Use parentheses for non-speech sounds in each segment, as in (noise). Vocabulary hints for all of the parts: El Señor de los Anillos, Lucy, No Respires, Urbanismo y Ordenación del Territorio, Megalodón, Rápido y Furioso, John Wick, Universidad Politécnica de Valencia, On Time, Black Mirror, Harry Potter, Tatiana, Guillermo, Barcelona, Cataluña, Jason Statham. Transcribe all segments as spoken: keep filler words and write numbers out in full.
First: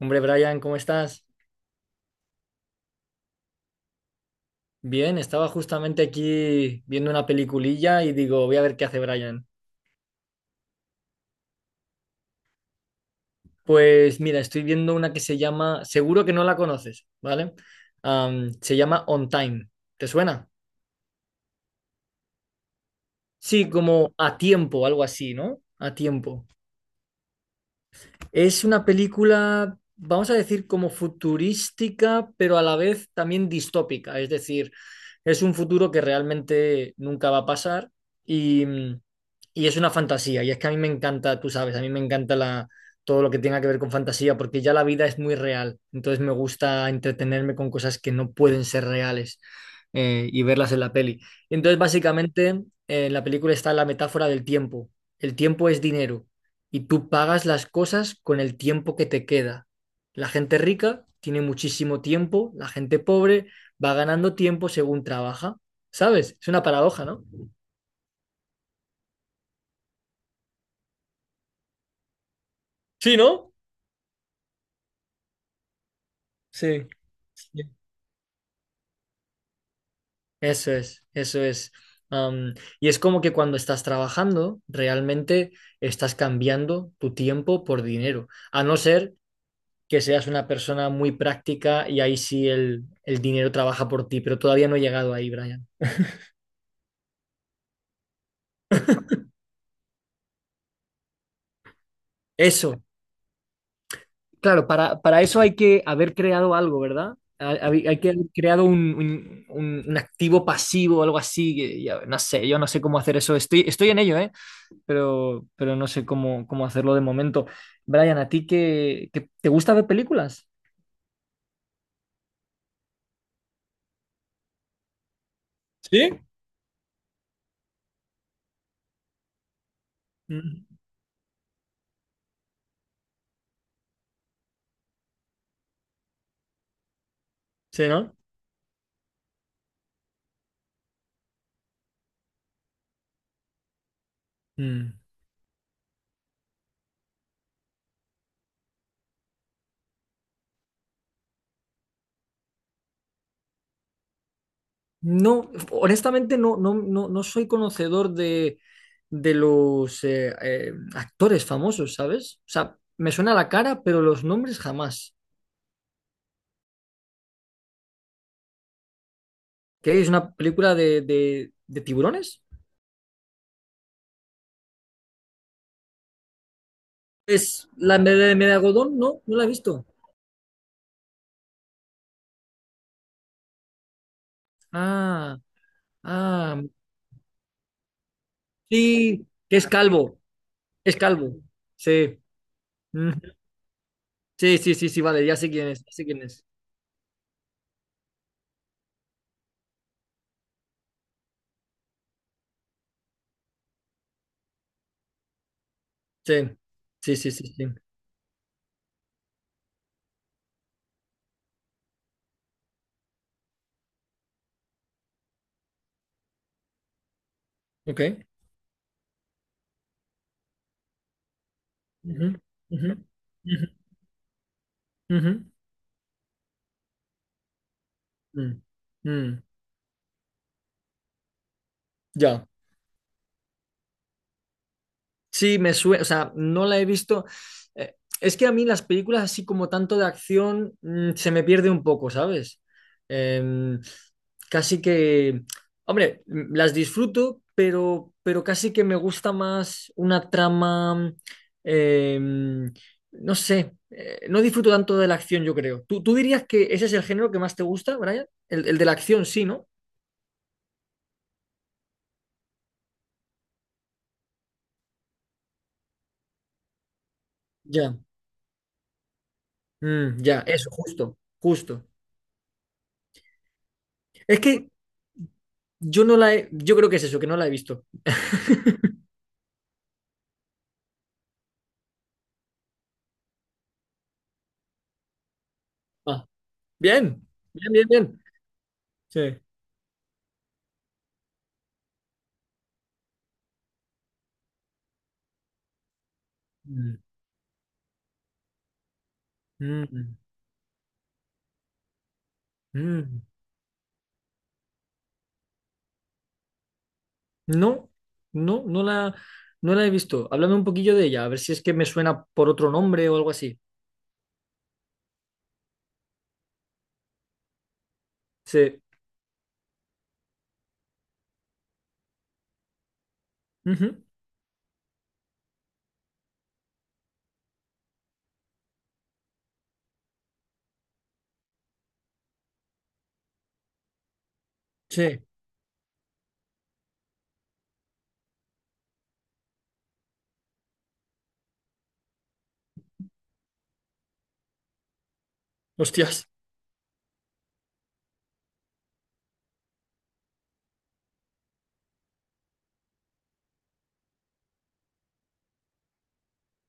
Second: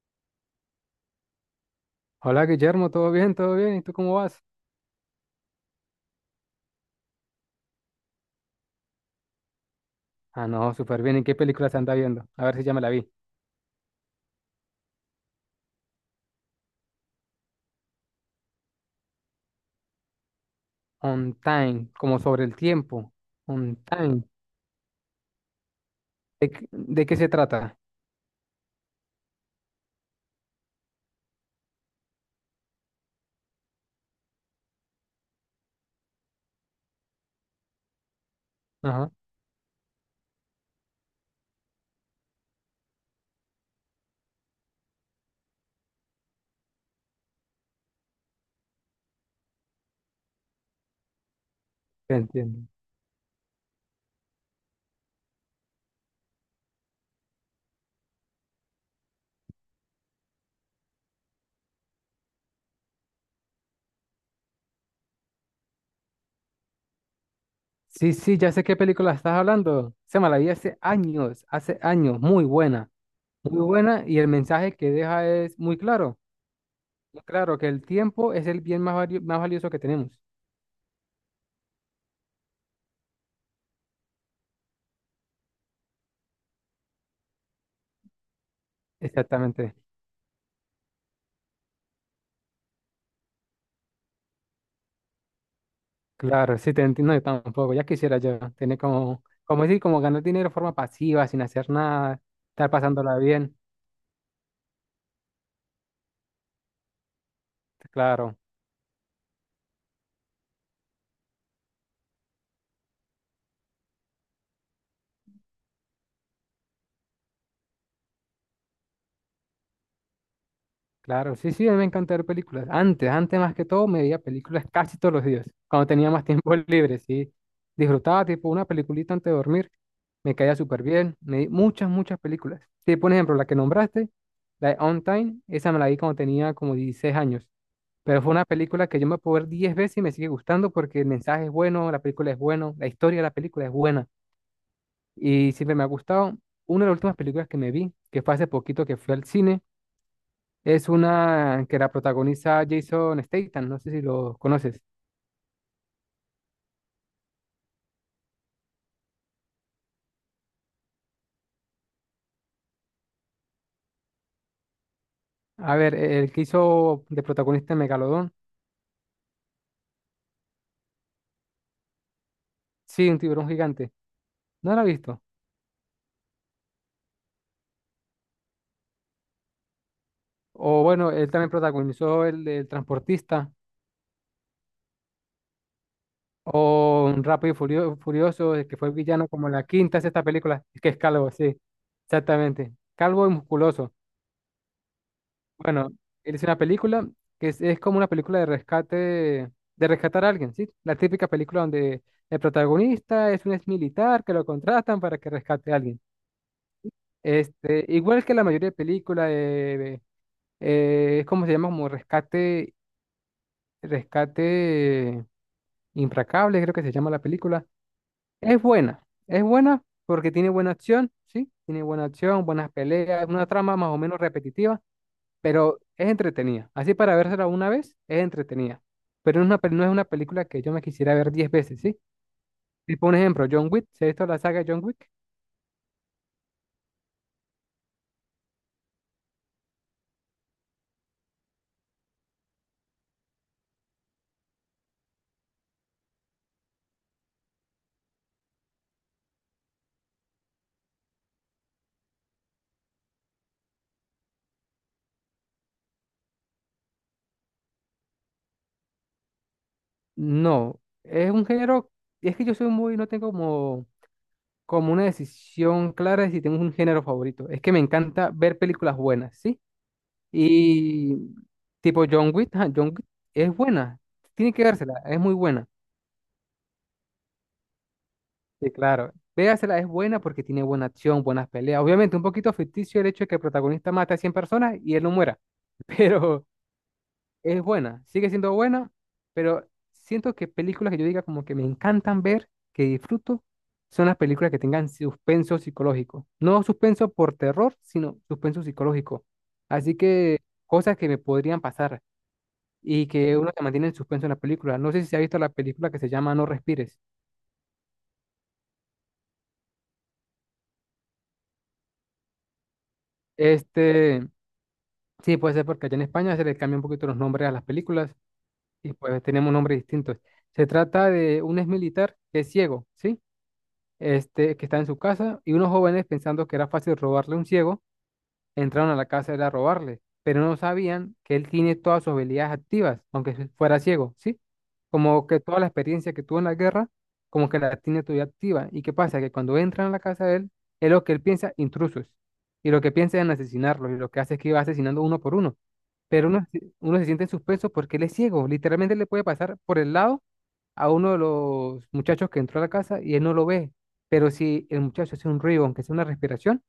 Hombre, Brian, ¿cómo estás? Hola Guillermo, ¿todo bien? ¿Todo bien? ¿Y tú cómo vas? Bien, estaba justamente aquí viendo una peliculilla y digo, voy a ver qué hace Brian. Ah, no, súper bien. ¿En qué película se anda viendo? A ver si ya me la vi. Pues mira, estoy viendo una que se llama, seguro que no la conoces, ¿vale? Am, se llama On Time. ¿Te suena? On Time, como sobre el tiempo. Sí, On como Time. a tiempo, algo así, ¿no? A tiempo. ¿De, qué de qué se trata? Es una película, vamos a decir, como futurística, pero a la vez también distópica. Es decir, es un futuro que realmente nunca va a pasar y, Ajá, y es una fantasía. Y es que a mí me encanta, tú sabes, a mí me encanta la, todo lo que tenga que ver con fantasía, porque ya la vida es muy real. Entonces me gusta entretenerme con cosas que no pueden ser reales eh, y verlas en la peli. Entonces, te básicamente, entiendo. eh, en la película está la metáfora del tiempo. El tiempo es dinero y tú pagas las cosas con el tiempo que te queda. La gente rica tiene muchísimo tiempo, la gente pobre va ganando tiempo según trabaja. ¿Sabes? Es una paradoja, ¿no? Sí, sí, ya sé qué película estás hablando. Se me la vi hace años, hace años. Muy buena, Sí, ¿no? muy buena. Y el mensaje que deja es muy claro. Sí. Muy claro, que Sí. el tiempo es el bien más valio- más valioso que tenemos. Eso es, eso es. Am, y es como que cuando estás trabajando, realmente estás cambiando tu tiempo por dinero, a no ser Exactamente. que seas una persona muy práctica y ahí sí el, el dinero trabaja por ti, pero todavía no he llegado ahí, Brian. Claro, sí, te entiendo yo tampoco. Ya quisiera yo tener como, como decir, como ganar dinero de forma pasiva, sin hacer nada, estar Eso. pasándola bien. Claro, para, para eso hay que haber creado algo, ¿verdad? Hay, hay- hay que haber Claro. creado un, un- un- un activo pasivo algo así. Que ya- no sé, yo no sé cómo hacer eso. Estoy, estoy en ello, ¿eh? Pero, pero no sé cómo, cómo hacerlo de momento. Brian, ¿a ti qué, qué- te gusta ver películas? Claro, sí, sí, a mí me encanta ver películas. Antes, antes más que todo, me veía películas casi todos los días, cuando tenía ¿Sí? más tiempo (laughs) libre, sí. Disfrutaba tipo una peliculita antes de dormir, me caía Mm. súper bien, me vi muchas, muchas películas. Sí, por ejemplo, la que nombraste, la de On Time, esa me la vi cuando tenía como dieciséis años, Sí, ¿no? pero fue una película que yo me puedo ver diez veces y me sigue gustando porque el mensaje es bueno, la película es bueno, la historia de la película es buena Mm. y siempre me ha gustado. Una de las últimas películas que me vi, que fue hace poquito que fui al cine, es una que la protagoniza Jason Statham, no sé si lo conoces. No, honestamente no, no, no, no soy conocedor de, de los eh, eh, actores famosos, ¿sabes? O sea, me suena la cara, pero los nombres jamás. A ver, el que hizo de protagonista en Megalodón, ¿Qué es una película de, de, de tiburones? sí, un tiburón gigante. ¿No lo has visto? Es la de, de Megalodón, no, no la he visto. O bueno, él también protagonizó el del transportista Ah, ah, o un Rápido y Furio- Furioso, el que fue sí, villano como en que la es quinta, calvo, sexta película, que es es calvo, calvo. sí, Sí. exactamente. Mm. Calvo y musculoso. Sí, sí, sí, sí, vale, ya sé quién es, Bueno, ya sé quién es es. una película que es, es como una película de rescate, de rescatar a alguien, ¿sí? La típica película donde el protagonista es un ex militar que lo contratan para que rescate a alguien. Sí, sí, sí, sí, sí. Este, igual que la mayoría de películas, eh, eh, es como se llama, como rescate, rescate implacable, creo que se llama la película. Ok. Es buena, es buena porque tiene buena acción, ¿sí? Tiene buena Ujú, acción, buenas ujú, peleas, una ujú, trama más o menos repetitiva ujú. pero es entretenida. Así para vérsela una vez, es Mm, entretenida. Pero mm. no es una, pel- no es una película que yo me quisiera ver diez veces, ¿sí? Ya. Tipo un ejemplo, John Wick, ¿se ha visto la saga de John Wick? Sí, me suena, o sea, no la he visto. Eh, es que a mí las películas así como tanto de acción mm, se me pierde un poco, ¿sabes? Em, Casi que, hombre, m- las disfruto, pero, pero casi que me gusta más una trama, em, no sé, eh, no disfruto tanto de la acción, yo creo. ¿Tú, tú dirías que ese es el género que más te gusta, Brian? El, el de la acción, sí, ¿no? No, es un género, es que yo soy muy, no tengo como, como una decisión clara de si tengo un género favorito. Es que me Ya. encanta ver películas buenas, ¿sí? Mm, ya, eso, Y justo, justo. tipo John Wick, ajá, John Wick es buena, Es tiene que que vérsela, es muy buena. yo no la he, yo creo que es eso, que no la he visto. Sí, claro. Véasela, es buena porque tiene buena acción, buenas peleas. Obviamente, un poquito ficticio el hecho de que el protagonista mate a cien personas y él no muera. (laughs) Ah, Pero bien, es bien, bien, buena, bien. sigue siendo buena, Sí. pero siento que películas que yo diga como que me encantan ver, que disfruto, son las películas que tengan suspenso psicológico. No Mm, suspenso por terror, sino suspenso psicológico. Así mm, que cosas que me podrían pasar y mm. que uno se mantiene en suspenso en la película. No sé si se ha visto la película que se llama No Respires. No, no, no la, no la he visto. Háblame un poquillo de ella, a ver si es que me suena por otro nombre o algo así. Este... Sí, puede ser porque allá en España se le cambia un poquito los nombres a las películas Sí. y pues tenemos nombres distintos. Se trata de un exmilitar que es ciego, ¿sí? Ujú. Este, que está en su casa y unos jóvenes pensando que era fácil robarle a un ciego, entraron a la casa de él a robarle, pero no sabían que él tiene todas sus habilidades activas, aunque se- fuera ciego, ¿sí? Sí. Como que toda la experiencia que tuvo en la guerra, como que la tiene todavía activa. ¿Y qué pasa? Que cuando entran a la casa de él, es lo que él piensa, intrusos. Y lo que piensa es en asesinarlos, y lo que hace es que va asesinando uno por uno Hostias, pero uno, se- uno se siente en suspenso porque él es ciego. Literalmente le puede pasar por el lado a uno de los muchachos que entró a la casa y él no lo ve. Pero si el muchacho hace un ruido, aunque sea una respiración,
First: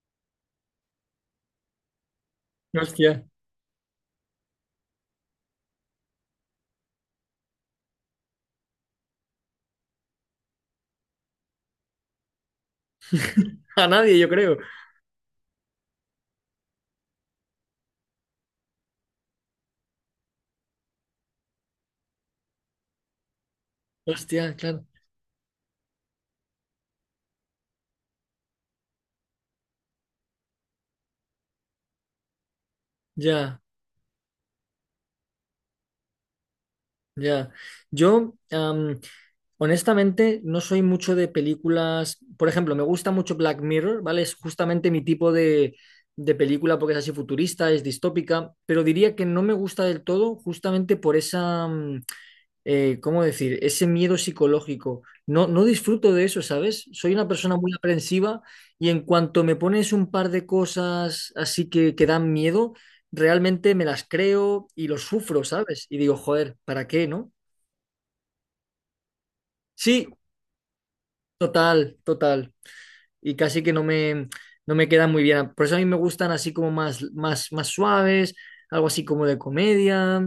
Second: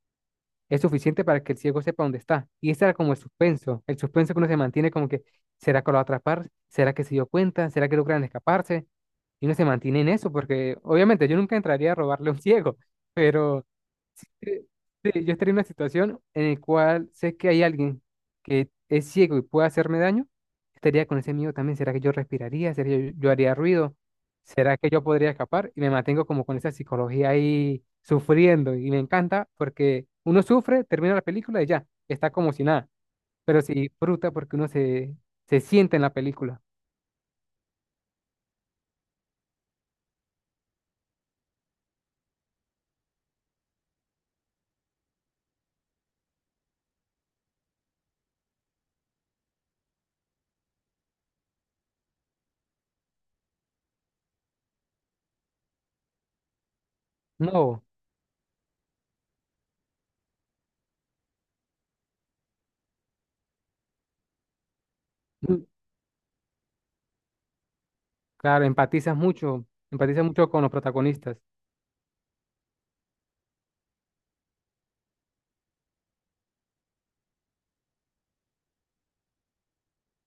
es suficiente para que el ciego sepa dónde está. Y ese era como el hostia. suspenso, el suspenso que uno se mantiene como que, ¿será que lo va a atrapar? ¿Será que se dio cuenta? ¿Será que logran escaparse? Y uno se mantiene en eso porque obviamente yo nunca entraría a robarle a un ciego, (laughs) pero... (laughs) A nadie, yo creo. Sí, sí, yo estaría en una situación en la cual sé que hay alguien que es ciego y puede hacerme daño. Estaría con ese miedo también. ¿Será que yo respiraría? ¿Será que yo, yo haría ruido? Hostia, ¿Será claro. que yo podría escapar? Y me mantengo como con esa psicología ahí sufriendo. Y me encanta porque uno sufre, termina la película y ya, está como si nada. Pero Ya, se disfruta porque uno se, se siente en la película. ya. Yo, am, honestamente, no soy mucho de películas. Por ejemplo, me gusta mucho Black Mirror, ¿vale? Es justamente mi tipo de, de película porque es así futurista, es distópica, pero diría que no me gusta del todo justamente por esa, mm, eh, ¿cómo decir? Ese miedo psicológico. No, no disfruto de eso, ¿sabes? Soy una persona muy No, aprensiva y en cuanto me pones un par de cosas así que, que dan miedo, realmente me las creo y lo sufro, mm, ¿sabes? Y digo, joder, ¿para qué, no? claro, empatizas mucho, Sí, empatizas mucho con los protagonistas. total, total. Y casi que no me, no me quedan muy bien. Por eso a mí me gustan así como más, más, más suaves, algo así como de comedia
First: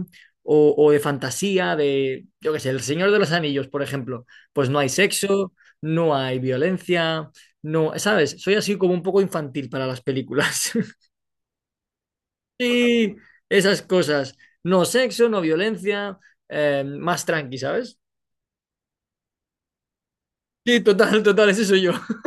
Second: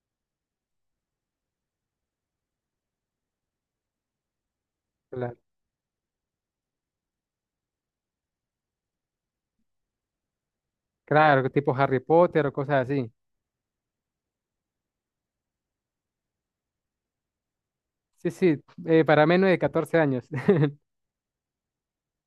o, o de fantasía, de, yo qué sé, El Señor de los Anillos, por ejemplo. Pues no hay Claro, sexo, no hay violencia, no, ¿sabes? Soy así como un poco infantil para las películas. (laughs) claro, tipo Harry Potter o cosas así. Sí, esas cosas. No sexo, no violencia, eh, más tranqui, ¿sabes? Sí, sí, eh, para menos de catorce años. (laughs) Sí, total, total, ese soy yo. (laughs)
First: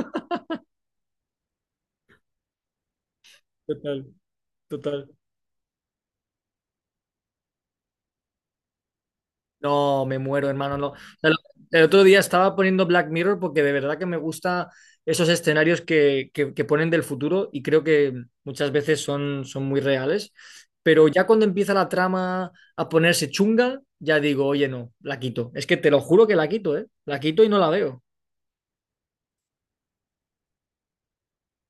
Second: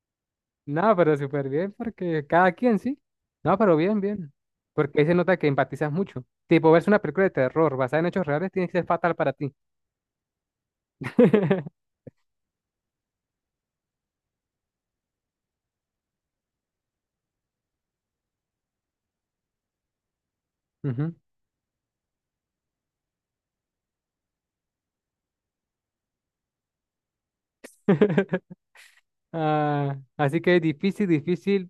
No, pero súper bien, porque cada quien, sí. No, pero bien, Total, bien. Porque ahí total. se nota que empatizas mucho. Tipo, verse una película de terror basada en hechos reales tiene que ser fatal para ti. No, me muero, hermano. No. O sea, lo- el (laughs) otro día estaba poniendo Black Mirror porque de verdad que me gusta esos escenarios que, que- que ponen del futuro y creo que muchas veces son, son muy reales. Pero Ujú. ya cuando empieza la trama a ponerse chunga, ya digo, oye, no, la quito. Es que te lo juro que la quito, ¿eh? La quito y no la veo. (laughs) Ah, así que difícil, difícil,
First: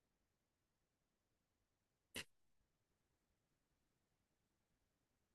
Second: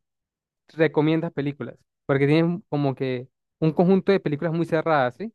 recomiendas películas. Porque tienen como que un conjunto de películas muy cerradas, ¿sí?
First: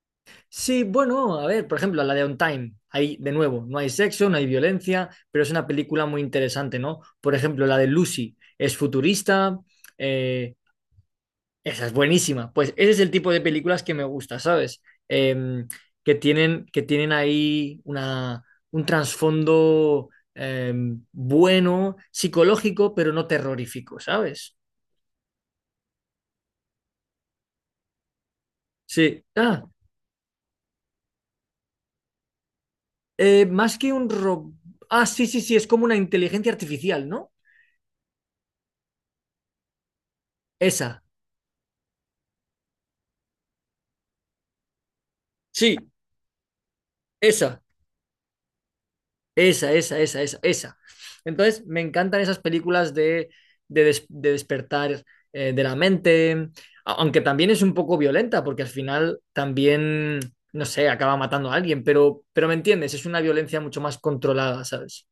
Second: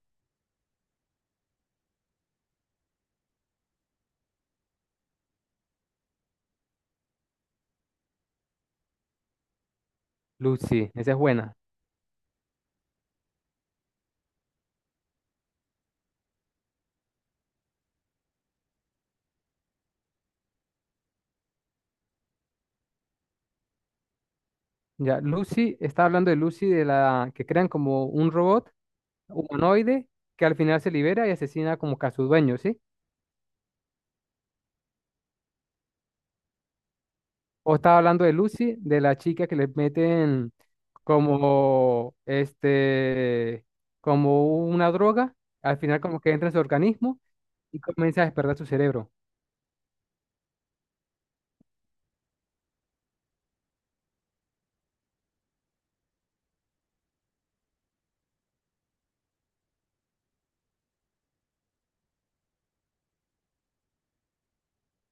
Sí, bueno, a ver, por ejemplo, la de On Time. Ahí, de nuevo, no hay sexo, no hay violencia, pero es una película muy interesante, ¿no? Por ejemplo, la de Lucy es futurista. eh, Lucy, esa es buena. Esa es buenísima. Pues ese es el tipo de películas que me gusta, ¿sabes? Em, que tienen, que tienen ahí una, un trasfondo em, bueno, psicológico, pero no terrorífico, ¿sabes? Ya, Lucy, está hablando de Lucy, de la que crean como un robot Sí. Ah, humanoide que al final se libera y asesina como que a su dueño, ¿sí? eh, más que un ro- ah, sí, sí, sí, es como una inteligencia artificial, ¿no? O estaba hablando de Lucy, de la chica que le meten Esa. como este, como una droga, Sí, al final como que entra en su organismo esa. y comienza a despertar su cerebro. Esa, esa, esa, esa, esa. Entonces, me encantan esas películas de, de, des- de despertar eh, de la mente, a- aunque también es un poco violenta, porque al final también, no sé, acaba matando a alguien, pero, pero me entiendes, es una violencia mucho más controlada, ¿sabes?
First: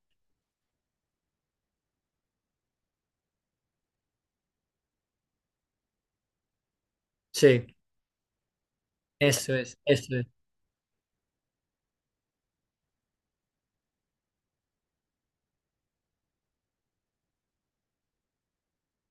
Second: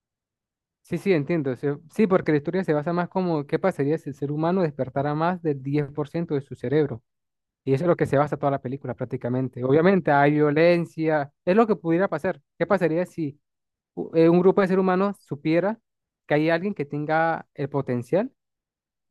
Sí, sí, entiendo. se- Sí, porque la historia se basa más como qué pasaría si el ser humano despertara más del diez por ciento de su cerebro. Y Sí, eso es lo que se basa toda la película eso prácticamente. es, Obviamente eso es, hay violencia, es lo que pudiera pasar. ¿Qué pasaría si u- eh, un grupo de seres humanos supiera que hay alguien que tenga el potencial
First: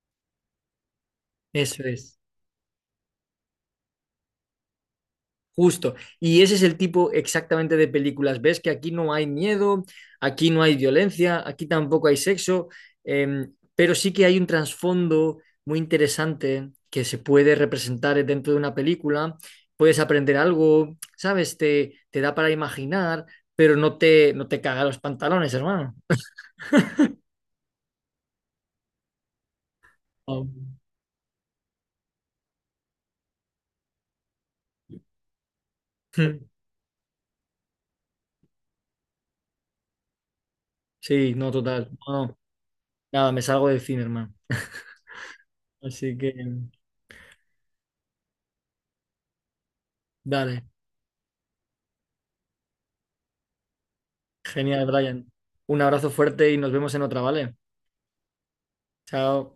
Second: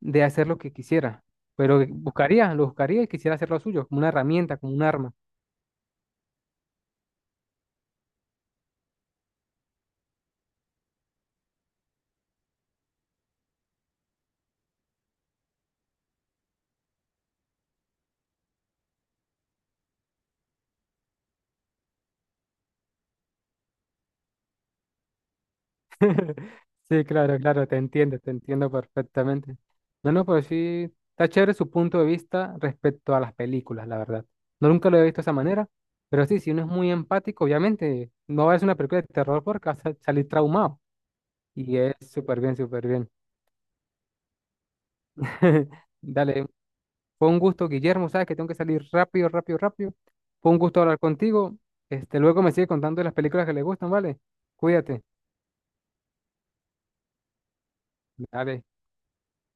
de hacer lo que quisiera, eso pero es. buscaría, lo buscaría y quisiera hacer lo suyo, como una herramienta, como un arma. Justo. Y ese es el tipo exactamente de películas. Ves que aquí no hay miedo, aquí no hay violencia, aquí tampoco hay sexo, eh, pero sí que hay un trasfondo muy interesante que se puede representar dentro de una película. Puedes aprender algo, ¿sabes? Te, te da para imaginar, pero no te, no te caga los pantalones, hermano. (laughs) Sí, claro, claro, te entiendo, te entiendo perfectamente. No, no, pero Oh. sí, está chévere su punto de vista respecto a las películas, la verdad. No nunca lo he visto de esa manera, pero sí, si uno (laughs) es muy empático, obviamente, no va a ver una película de terror porque va a sa- salir traumado. Sí, no, Y total. es No, no. súper bien, súper bien. Nada, me salgo del cine, hermano. (laughs) Así que, Dale. Fue un gusto, Guillermo, sabes que tengo que salir rápido, rápido, rápido. Fue un dale. gusto hablar contigo. Este, luego me sigue contando de las películas que le gustan, ¿vale? Genial, Cuídate. Brian. Un abrazo fuerte y nos vemos en otra, ¿vale? Dale. Chao.